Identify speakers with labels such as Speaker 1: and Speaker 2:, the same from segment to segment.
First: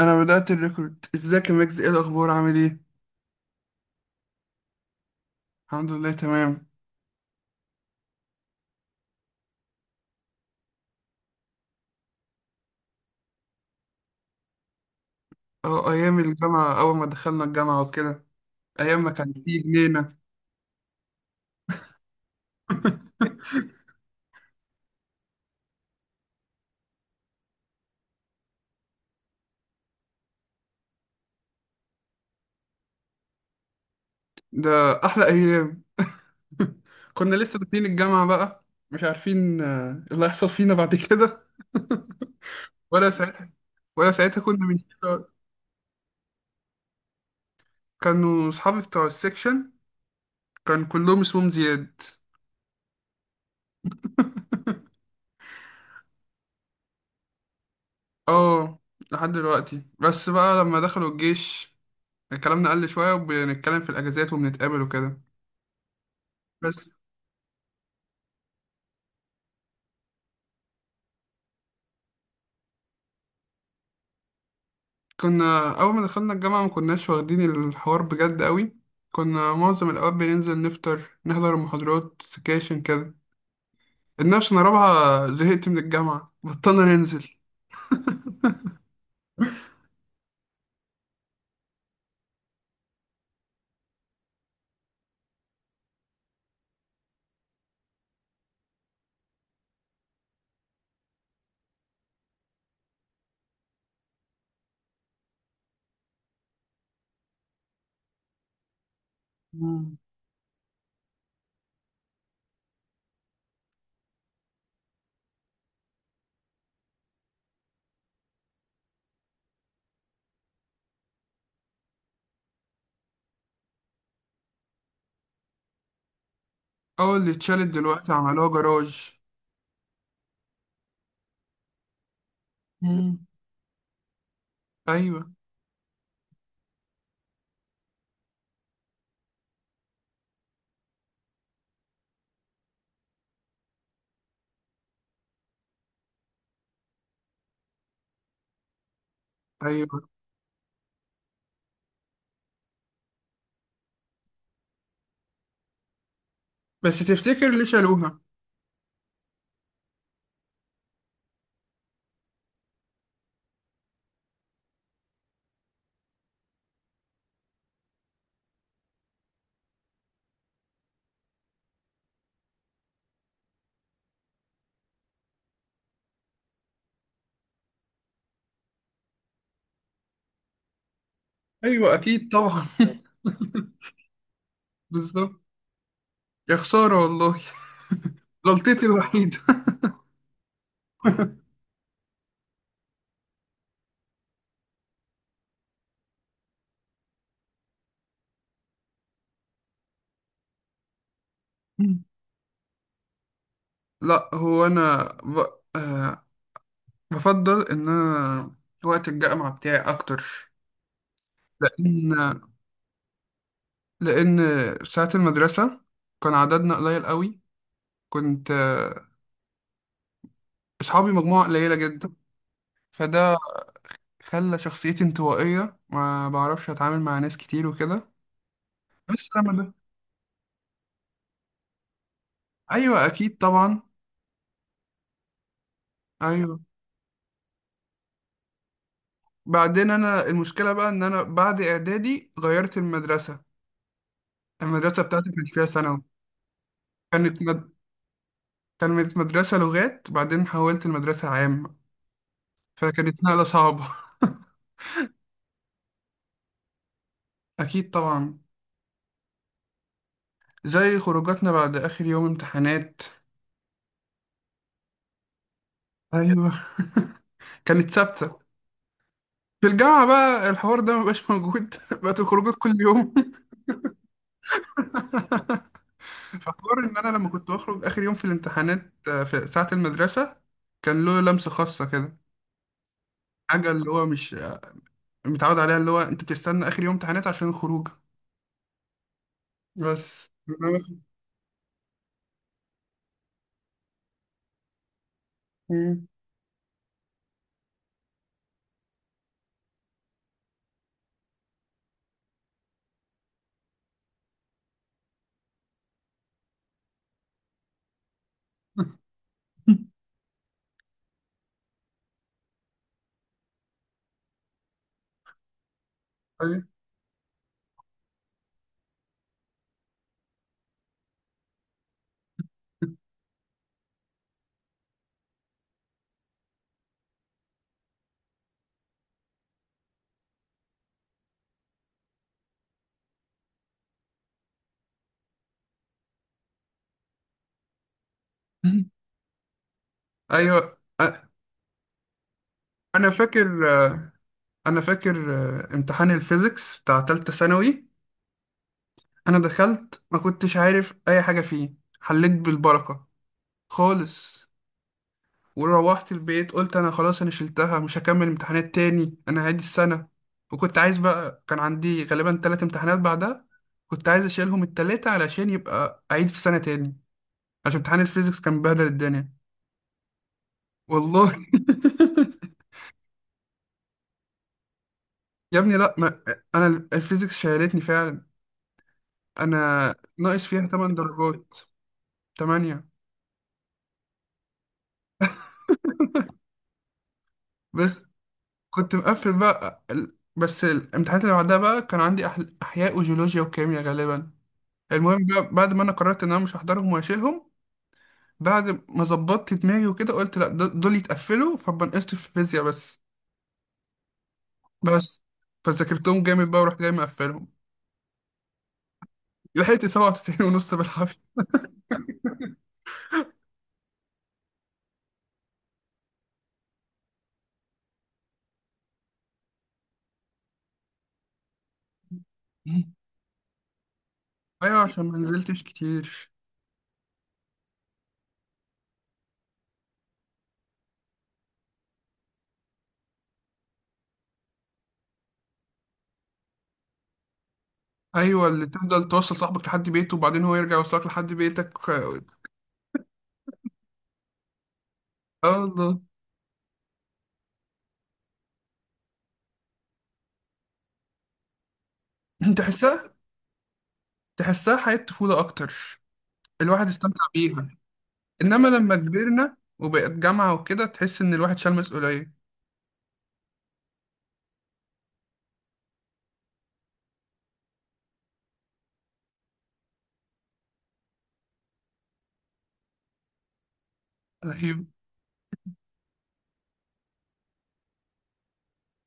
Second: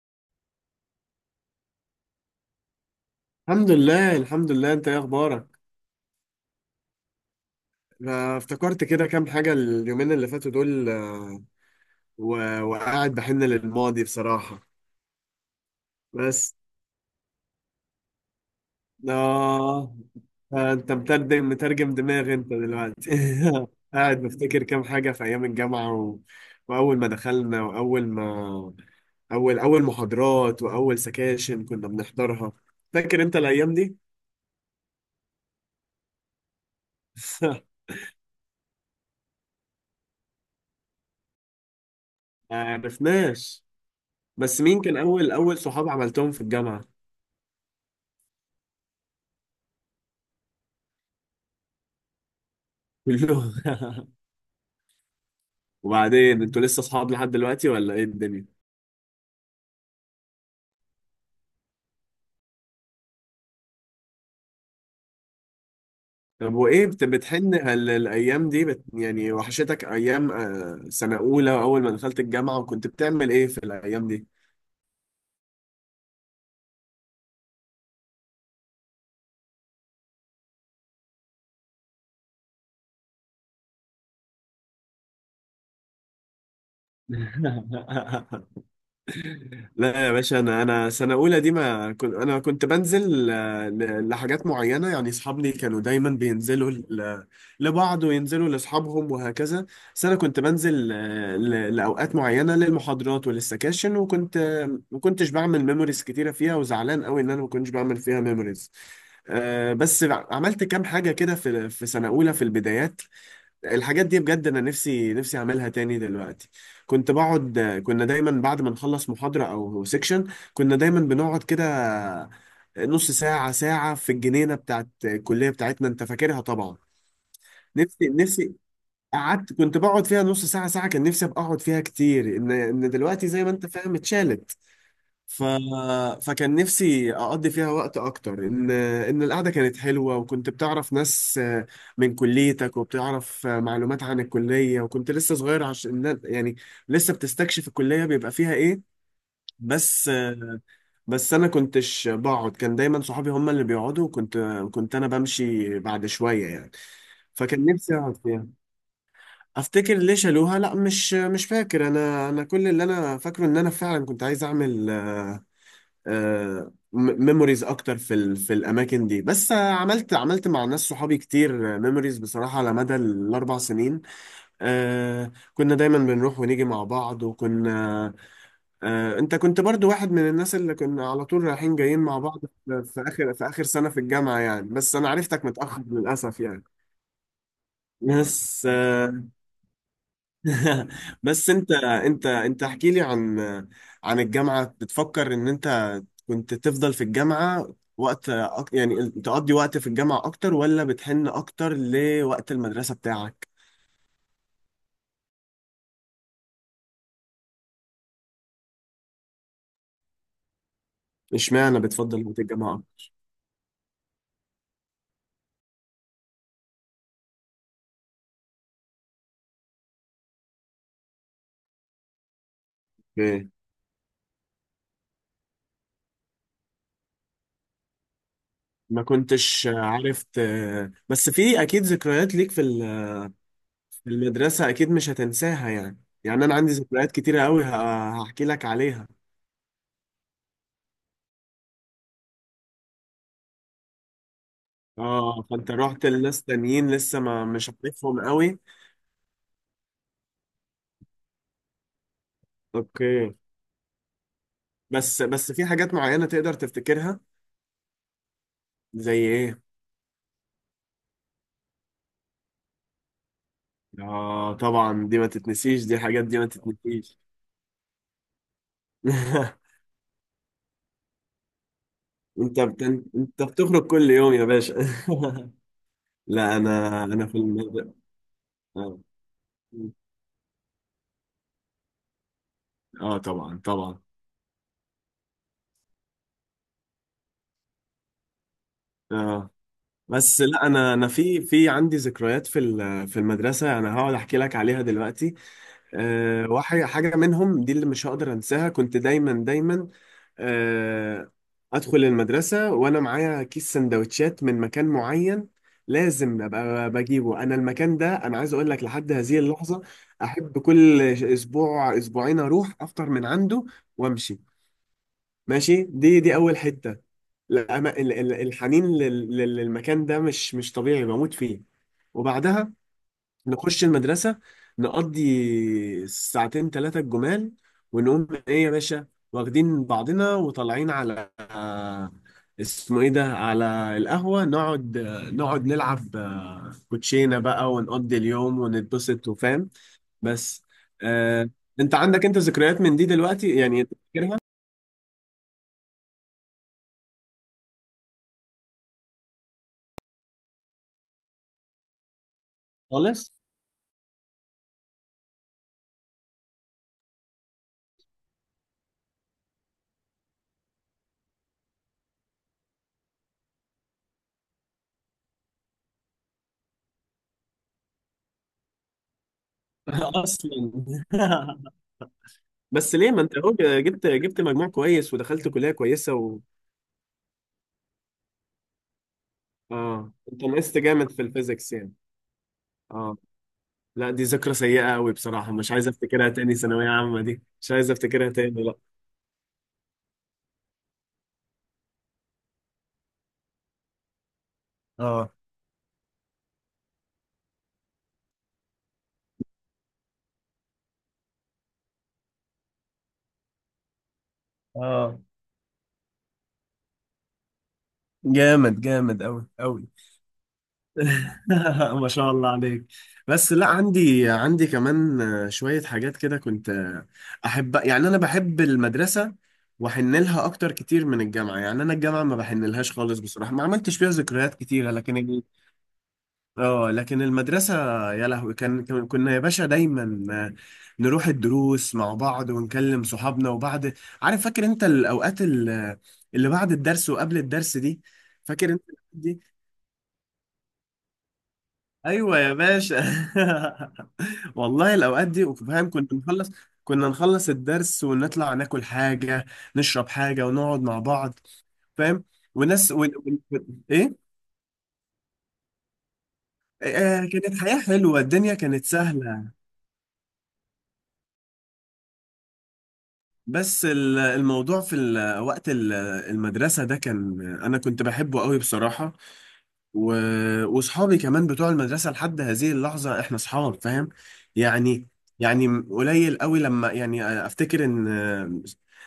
Speaker 1: انا بدأت الريكورد. ازيك يا ميكس؟ ايه الاخبار؟ عامل ايه؟
Speaker 2: الحمد لله الحمد لله، انت ايه اخبارك؟
Speaker 1: الحمد لله، تمام.
Speaker 2: أنا افتكرت كده كام حاجة اليومين اللي فاتوا دول، وقاعد بحن للماضي بصراحة.
Speaker 1: اه، ايام
Speaker 2: بس
Speaker 1: الجامعة، اول ما دخلنا الجامعة وكده. ايام ما كان في
Speaker 2: آه
Speaker 1: جنينة.
Speaker 2: آه، انت مترجم مترجم دماغي انت دلوقتي. قاعد بفتكر كام حاجة في ايام الجامعة واول ما دخلنا واول ما اول اول محاضرات واول سكاشن كنا بنحضرها. فاكر انت الايام دي؟
Speaker 1: ده احلى ايام. كنا لسه داخلين الجامعة بقى، مش عارفين اللي هيحصل فينا بعد كده.
Speaker 2: ما
Speaker 1: ولا ساعتها
Speaker 2: عرفناش.
Speaker 1: ولا ساعتها
Speaker 2: بس
Speaker 1: كنا من
Speaker 2: مين كان اول اول صحاب عملتهم في الجامعة؟
Speaker 1: كانوا اصحابي بتوع السكشن، كان كلهم اسمهم زياد.
Speaker 2: كله. وبعدين انتوا لسه اصحاب لحد دلوقتي ولا ايه الدنيا؟
Speaker 1: اه، لحد دلوقتي، بس بقى لما دخلوا الجيش كلامنا قل شوية، وبنتكلم في الاجازات وبنتقابل وكده.
Speaker 2: طب وايه
Speaker 1: بس.
Speaker 2: بتحن هل الايام دي يعني وحشتك ايام سنه اولى اول ما دخلت الجامعه؟ وكنت بتعمل ايه في الايام دي؟
Speaker 1: كنا أول ما دخلنا الجامعة ما كناش واخدين الحوار بجد قوي. كنا معظم الأوقات بننزل نفطر، نحضر المحاضرات، سكاشن كده. الناس، أنا رابعة زهقت من الجامعة، بطلنا ننزل.
Speaker 2: لا يا باشا، انا سنه اولى دي ما كنت، انا كنت بنزل لحاجات معينه، يعني اصحابي كانوا دايما بينزلوا لبعض وينزلوا لاصحابهم وهكذا. بس انا كنت بنزل لاوقات معينه للمحاضرات وللسكاشن، وكنت ما كنتش بعمل ميموريز كتيره فيها، وزعلان قوي ان ما كنتش بعمل فيها ميموريز. آه،
Speaker 1: مم.
Speaker 2: بس عملت كام حاجه كده في سنه اولى في البدايات. الحاجات دي بجد انا نفسي نفسي اعملها تاني دلوقتي. كنت بقعد. كنا دايما بعد ما نخلص محاضرة او سيكشن، كنا دايما بنقعد كده نص ساعة ساعة في الجنينة بتاعت الكلية بتاعتنا. انت فاكرها طبعا.
Speaker 1: أول اللي اتشالت
Speaker 2: نفسي
Speaker 1: دلوقتي عملوها
Speaker 2: نفسي.
Speaker 1: جراج.
Speaker 2: قعدت، كنت بقعد فيها نص ساعة ساعة، كان نفسي ابقى اقعد فيها كتير، ان
Speaker 1: مم.
Speaker 2: دلوقتي زي ما انت فاهم اتشالت.
Speaker 1: أيوة.
Speaker 2: ف... فكان نفسي اقضي فيها وقت اكتر، ان القعده كانت حلوه، وكنت بتعرف ناس من كليتك وبتعرف معلومات عن الكليه، وكنت لسه صغير، عشان يعني لسه بتستكشف الكليه بيبقى فيها ايه.
Speaker 1: أيوة،
Speaker 2: بس بس انا كنتش بقعد، كان دايما صحابي هم اللي بيقعدوا، وكنت كنت انا بمشي بعد شويه يعني.
Speaker 1: بس تفتكر ليه
Speaker 2: فكان نفسي اقعد
Speaker 1: شالوها؟
Speaker 2: فيها. افتكر ليه شالوها؟ لا مش فاكر، انا كل اللي انا فاكره ان انا فعلا كنت عايز اعمل ميموريز اكتر في الاماكن دي، بس عملت مع ناس صحابي كتير ميموريز بصراحه على مدى الاربع سنين. كنا دايما بنروح ونيجي مع بعض، وكنا انت كنت برضو واحد من الناس اللي كنا على طول رايحين
Speaker 1: أيوة
Speaker 2: جايين مع
Speaker 1: أكيد
Speaker 2: بعض
Speaker 1: طبعا.
Speaker 2: في اخر سنه في الجامعه يعني، بس انا
Speaker 1: بالظبط.
Speaker 2: عرفتك متاخر للاسف
Speaker 1: يا
Speaker 2: يعني.
Speaker 1: خسارة والله.
Speaker 2: بس
Speaker 1: غلطتي
Speaker 2: آه،
Speaker 1: الوحيدة.
Speaker 2: بس انت احكي لي عن عن الجامعة. بتفكر ان انت كنت تفضل في الجامعة وقت، يعني تقضي وقت في الجامعة اكتر، ولا بتحن اكتر
Speaker 1: مم.
Speaker 2: لوقت المدرسة بتاعك؟
Speaker 1: لا، هو أنا آه بفضل إن أنا وقت الجامعة بتاعي أكتر.
Speaker 2: اشمعنى
Speaker 1: لأن
Speaker 2: بتفضل وقت الجامعة؟
Speaker 1: لأن ساعة المدرسة كان عددنا قليل قوي. كنت أصحابي مجموعة قليلة جدا. فده
Speaker 2: ايه؟
Speaker 1: خلى شخصيتي انطوائية، ما بعرفش أتعامل مع ناس كتير وكده.
Speaker 2: ما
Speaker 1: بس لما
Speaker 2: كنتش
Speaker 1: ده.
Speaker 2: عارف بس في اكيد ذكريات ليك
Speaker 1: أيوة أكيد طبعا.
Speaker 2: في المدرسة اكيد مش هتنساها، يعني يعني انا
Speaker 1: أيوة.
Speaker 2: عندي ذكريات كتيرة قوي هحكي لك عليها.
Speaker 1: بعدين أنا المشكلة بقى إن أنا بعد إعدادي غيرت المدرسة. المدرسة بتاعتي
Speaker 2: اه
Speaker 1: كانت فيها
Speaker 2: فانت
Speaker 1: ثانوي.
Speaker 2: رحت لناس تانيين لسه
Speaker 1: كانت
Speaker 2: ما
Speaker 1: مد...
Speaker 2: مش عارفهم قوي.
Speaker 1: كانت مدرسة لغات، بعدين حولت المدرسة عام، فكانت
Speaker 2: اوكي.
Speaker 1: نقلة صعبة.
Speaker 2: بس في حاجات معينة تقدر تفتكرها.
Speaker 1: أكيد طبعا.
Speaker 2: زي ايه؟
Speaker 1: زي خروجاتنا بعد آخر يوم امتحانات.
Speaker 2: اه طبعا دي ما تتنسيش، دي حاجات دي ما
Speaker 1: ايوه،
Speaker 2: تتنسيش.
Speaker 1: كانت ثابته. في الجامعه بقى الحوار ده مبقاش موجود. بقت الخروجات
Speaker 2: انت
Speaker 1: كل
Speaker 2: بت...
Speaker 1: يوم.
Speaker 2: انت بتخرج كل يوم يا باشا. لا
Speaker 1: فحوار ان
Speaker 2: انا،
Speaker 1: انا
Speaker 2: انا
Speaker 1: لما
Speaker 2: في
Speaker 1: كنت بخرج
Speaker 2: المدرسة.
Speaker 1: اخر يوم في الامتحانات
Speaker 2: اه.
Speaker 1: في ساعه المدرسه كان له لمسه خاصه كده.
Speaker 2: آه، طبعا
Speaker 1: حاجه اللي
Speaker 2: طبعا.
Speaker 1: هو مش متعود عليها، اللي هو انت بتستنى اخر يوم امتحانات عشان الخروج.
Speaker 2: اه
Speaker 1: بس.
Speaker 2: بس لا انا، انا في عندي ذكريات في المدرسة انا هقعد احكي لك عليها دلوقتي.
Speaker 1: مم.
Speaker 2: أه واحد حاجة منهم دي اللي مش هقدر انساها. كنت دايما دايما آه، ادخل المدرسه وانا معايا كيس سندوتشات من مكان معين لازم ابقى بجيبه انا. المكان ده انا عايز اقول لك لحد هذه اللحظه احب كل اسبوع اسبوعين اروح افطر من عنده وامشي. ماشي، دي اول
Speaker 1: أيوة.
Speaker 2: حته. لا أما- ال- ال- الحنين للمكان ده مش طبيعي، بموت فيه. وبعدها نخش المدرسة، نقضي ساعتين ثلاثة الجمال، ونقوم ايه يا باشا واخدين بعضنا وطالعين على اسمه ايه ده، على القهوة، نقعد نقعد نلعب كوتشينة بقى، ونقضي اليوم ونتبسط وفاهم. بس
Speaker 1: ايوه
Speaker 2: آه، انت عندك انت ذكريات من دي
Speaker 1: انا فاكر
Speaker 2: دلوقتي يعني؟ فاكرها؟
Speaker 1: انا فاكر امتحان الفيزيكس بتاع تالتة ثانوي. انا دخلت ما كنتش عارف اي حاجه فيه، حليت بالبركه
Speaker 2: خالص.
Speaker 1: خالص. وروحت البيت قلت انا خلاص، انا شلتها، مش هكمل امتحانات تاني، انا هعيد السنة. وكنت عايز بقى، كان عندي غالبا ثلاث امتحانات بعدها، كنت عايز اشيلهم التلاتة علشان يبقى اعيد في السنة تاني، عشان امتحان الفيزيكس كان بهدل الدنيا.
Speaker 2: اصلا.
Speaker 1: والله.
Speaker 2: بس ليه ما انت اهو، جبت مجموع كويس ودخلت
Speaker 1: يا
Speaker 2: كلية
Speaker 1: ابني، لا،
Speaker 2: كويسة
Speaker 1: ما انا الفيزيكس شيلتني فعلا. انا
Speaker 2: اه انت
Speaker 1: ناقص فيها
Speaker 2: نقصت
Speaker 1: 8
Speaker 2: جامد في
Speaker 1: درجات.
Speaker 2: الفيزيكس يعني.
Speaker 1: 8.
Speaker 2: اه. لا دي ذكرى سيئة قوي بصراحة، مش عايز افتكرها تاني. ثانوية عامة دي مش عايز
Speaker 1: بس
Speaker 2: افتكرها تاني لا.
Speaker 1: كنت مقفل بقى بس الامتحانات اللي بعدها بقى كان عندي احياء وجيولوجيا وكيمياء غالبا. المهم
Speaker 2: اه.
Speaker 1: بقى، بعد ما انا قررت ان انا مش هحضرهم وهشيلهم، بعد ما ظبطت دماغي وكده قلت لا، دول يتقفلوا، فبنقصت في الفيزياء بس.
Speaker 2: اه.
Speaker 1: بس. فذاكرتهم جامد بقى ورحت جاي مقفلهم.
Speaker 2: جامد جامد قوي
Speaker 1: لحقت
Speaker 2: قوي.
Speaker 1: 97 ونص بالعافية.
Speaker 2: ما شاء الله عليك. بس لا عندي عندي كمان شوية حاجات كده كنت أحب. يعني أنا بحب المدرسة وأحن لها أكتر كتير من الجامعة. يعني أنا الجامعة ما بحن لهاش خالص بصراحة، ما عملتش فيها ذكريات
Speaker 1: ايوه،
Speaker 2: كتيرة،
Speaker 1: عشان
Speaker 2: لكن
Speaker 1: ما نزلتش كتير.
Speaker 2: اه لكن المدرسة، يا لهوي، كنا يا باشا دايما آه، نروح الدروس مع بعض ونكلم صحابنا وبعد. عارف فاكر انت الأوقات اللي بعد الدرس وقبل الدرس دي؟
Speaker 1: ايوه، اللي
Speaker 2: فاكر انت
Speaker 1: تفضل
Speaker 2: الأوقات
Speaker 1: توصل
Speaker 2: دي؟
Speaker 1: صاحبك لحد بيته وبعدين هو يرجع يوصلك لحد بيتك.
Speaker 2: ايوه يا باشا. والله الأوقات
Speaker 1: اه،
Speaker 2: دي
Speaker 1: الله.
Speaker 2: فاهم، كنا نخلص الدرس ونطلع ناكل حاجة نشرب حاجة ونقعد مع بعض، فاهم، وناس
Speaker 1: تحسها
Speaker 2: ايه.
Speaker 1: تحسها حياة طفولة اكتر، الواحد
Speaker 2: آه.
Speaker 1: استمتع
Speaker 2: آه، كانت
Speaker 1: بيها.
Speaker 2: حياة حلوة، الدنيا
Speaker 1: انما
Speaker 2: كانت
Speaker 1: لما
Speaker 2: سهلة.
Speaker 1: كبرنا وبقت جامعة وكده تحس ان الواحد شال مسؤولية.
Speaker 2: بس الموضوع في المدرسة ده كان أنا كنت بحبه قوي بصراحة. و... وصحابي كمان بتوع المدرسة لحد هذه اللحظة احنا صحاب فاهم
Speaker 1: ايوه.
Speaker 2: يعني. يعني قليل قوي لما يعني افتكر ان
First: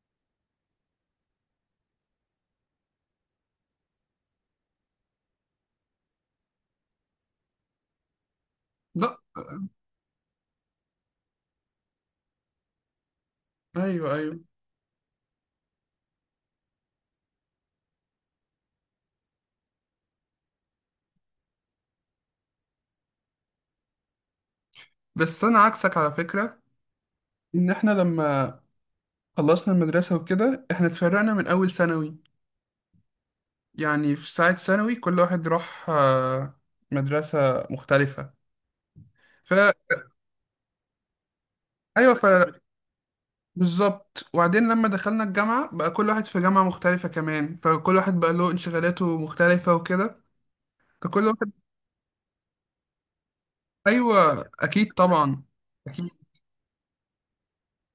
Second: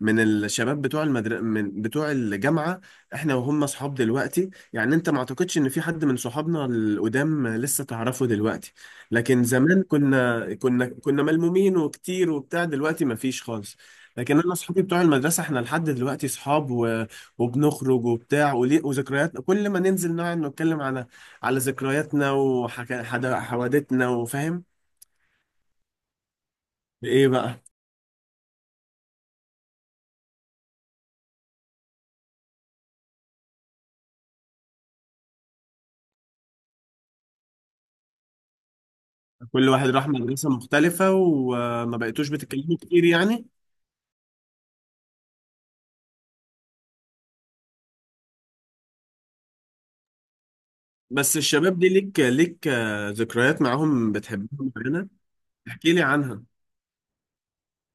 Speaker 2: من الشباب من بتوع الجامعة احنا وهم صحاب دلوقتي، يعني انت ما اعتقدش ان في حد من صحابنا القدام لسه تعرفه دلوقتي.
Speaker 1: لا.
Speaker 2: لكن زمان كنا ملمومين وكتير وبتاع، دلوقتي ما فيش خالص.
Speaker 1: ايوه، ايوه.
Speaker 2: لكن انا اصحابي بتوع المدرسه احنا لحد دلوقتي صحاب وبنخرج وبتاع وليه، وذكرياتنا كل ما ننزل نقعد نتكلم على على ذكرياتنا وحوادثنا وفاهم.
Speaker 1: بس انا عكسك على فكره،
Speaker 2: ايه بقى؟
Speaker 1: ان احنا لما خلصنا المدرسه وكده احنا اتفرقنا من اول ثانوي. يعني في ساعه ثانوي كل واحد راح مدرسه مختلفه.
Speaker 2: كل
Speaker 1: فا
Speaker 2: واحد راح مدرسه مختلفه وما
Speaker 1: ايوه
Speaker 2: بقيتوش بتتكلموا كتير يعني.
Speaker 1: بالظبط، وبعدين لما دخلنا الجامعه بقى كل واحد في جامعه مختلفه كمان، فكل واحد بقى له انشغالاته مختلفه وكده. فكل
Speaker 2: بس
Speaker 1: واحد.
Speaker 2: الشباب دي ليك ذكريات معاهم
Speaker 1: ايوه
Speaker 2: بتحبهم
Speaker 1: اكيد
Speaker 2: معانا.
Speaker 1: طبعا.
Speaker 2: احكي لي عنها.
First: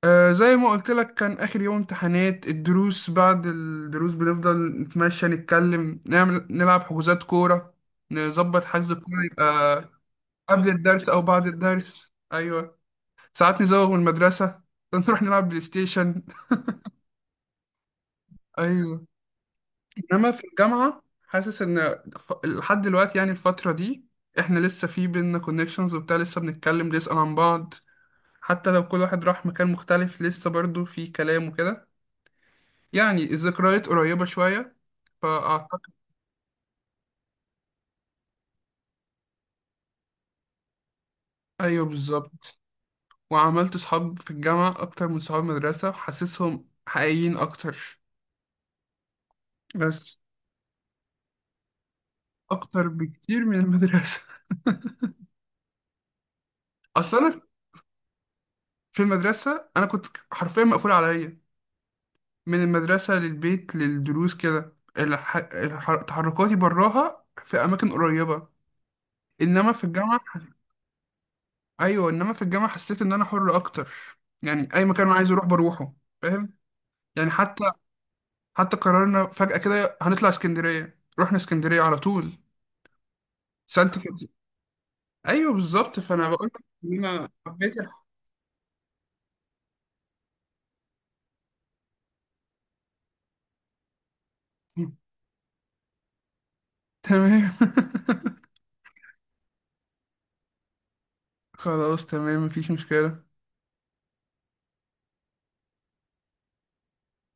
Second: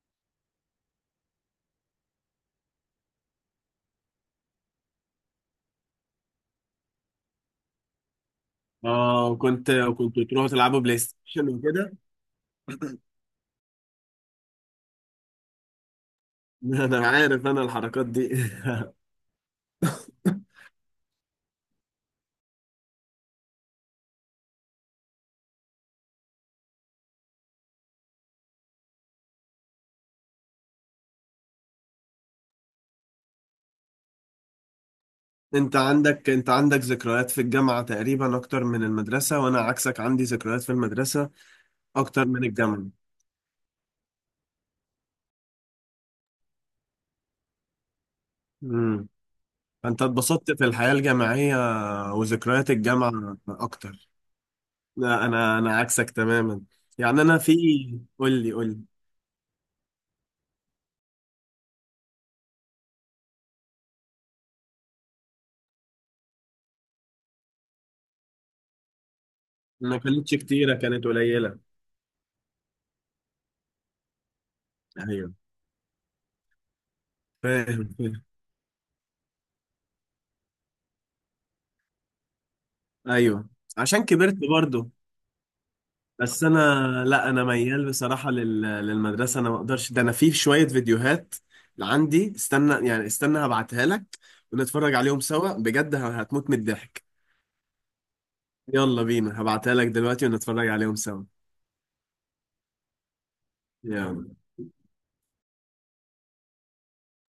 Speaker 1: آه، زي ما قلت لك، كان آخر يوم امتحانات الدروس، بعد الدروس بنفضل نتمشى، نتكلم، نعمل، نلعب حجوزات كورة، نظبط حجز الكورة،
Speaker 2: اه كنت
Speaker 1: يبقى
Speaker 2: كنت تروحوا
Speaker 1: قبل
Speaker 2: تلعبوا بلاي
Speaker 1: الدرس أو بعد
Speaker 2: ستيشن وكده.
Speaker 1: الدرس. أيوه. ساعات نزوغ من المدرسة نروح نلعب بلاي ستيشن.
Speaker 2: انا عارف انا الحركات دي.
Speaker 1: أيوه، إنما في الجامعة حاسس إن لحد دلوقتي يعني الفترة دي إحنا لسه في بينا كونكشنز وبتاع، لسه بنتكلم بنسأل عن بعض. حتى لو كل واحد راح مكان مختلف لسه برضه في كلام وكده، يعني الذكريات قريبة شوية،
Speaker 2: انت
Speaker 1: فأعتقد.
Speaker 2: عندك انت عندك ذكريات في الجامعة تقريبا اكتر من المدرسة، وانا عكسك عندي ذكريات في المدرسة
Speaker 1: أيوه
Speaker 2: اكتر من
Speaker 1: بالظبط.
Speaker 2: الجامعة.
Speaker 1: وعملت صحاب في الجامعة أكتر من صحاب المدرسة، حاسسهم حقيقيين أكتر.
Speaker 2: امم. فانت
Speaker 1: بس.
Speaker 2: اتبسطت في الحياة الجامعية، وذكريات
Speaker 1: أكتر
Speaker 2: الجامعة
Speaker 1: بكتير من
Speaker 2: اكتر.
Speaker 1: المدرسة.
Speaker 2: لا انا عكسك تماما.
Speaker 1: أصل
Speaker 2: يعني انا
Speaker 1: أنا
Speaker 2: في. قول لي قول لي.
Speaker 1: في المدرسة أنا كنت حرفيا مقفول عليا، من المدرسة للبيت للدروس كده تحركاتي براها في أماكن قريبة. إنما في
Speaker 2: ما
Speaker 1: الجامعة.
Speaker 2: كانتش كتيرة، كانت قليلة.
Speaker 1: أيوه، إنما في الجامعة حسيت إن أنا حر أكتر، يعني أي مكان أنا عايز
Speaker 2: ايوه.
Speaker 1: أروح بروحه. فاهم؟ يعني
Speaker 2: فاهم فاهم.
Speaker 1: حتى قررنا فجأة كده هنطلع اسكندرية، رحنا اسكندرية على طول.
Speaker 2: ايوه
Speaker 1: سانت
Speaker 2: عشان
Speaker 1: كانت.
Speaker 2: كبرت برضو.
Speaker 1: ايوه بالظبط، فانا
Speaker 2: بس
Speaker 1: بقول
Speaker 2: انا،
Speaker 1: لك ان انا
Speaker 2: لا انا
Speaker 1: حبيت
Speaker 2: ميال بصراحه للمدرسه، انا ما اقدرش ده. انا في شويه فيديوهات عندي، استنى يعني استنى هبعتها لك ونتفرج عليهم سوا، بجد هتموت من الضحك.
Speaker 1: تمام.
Speaker 2: يلا بينا هبعتها لك دلوقتي ونتفرج عليهم سوا.
Speaker 1: خلاص تمام، مفيش مشكلة.
Speaker 2: يلا.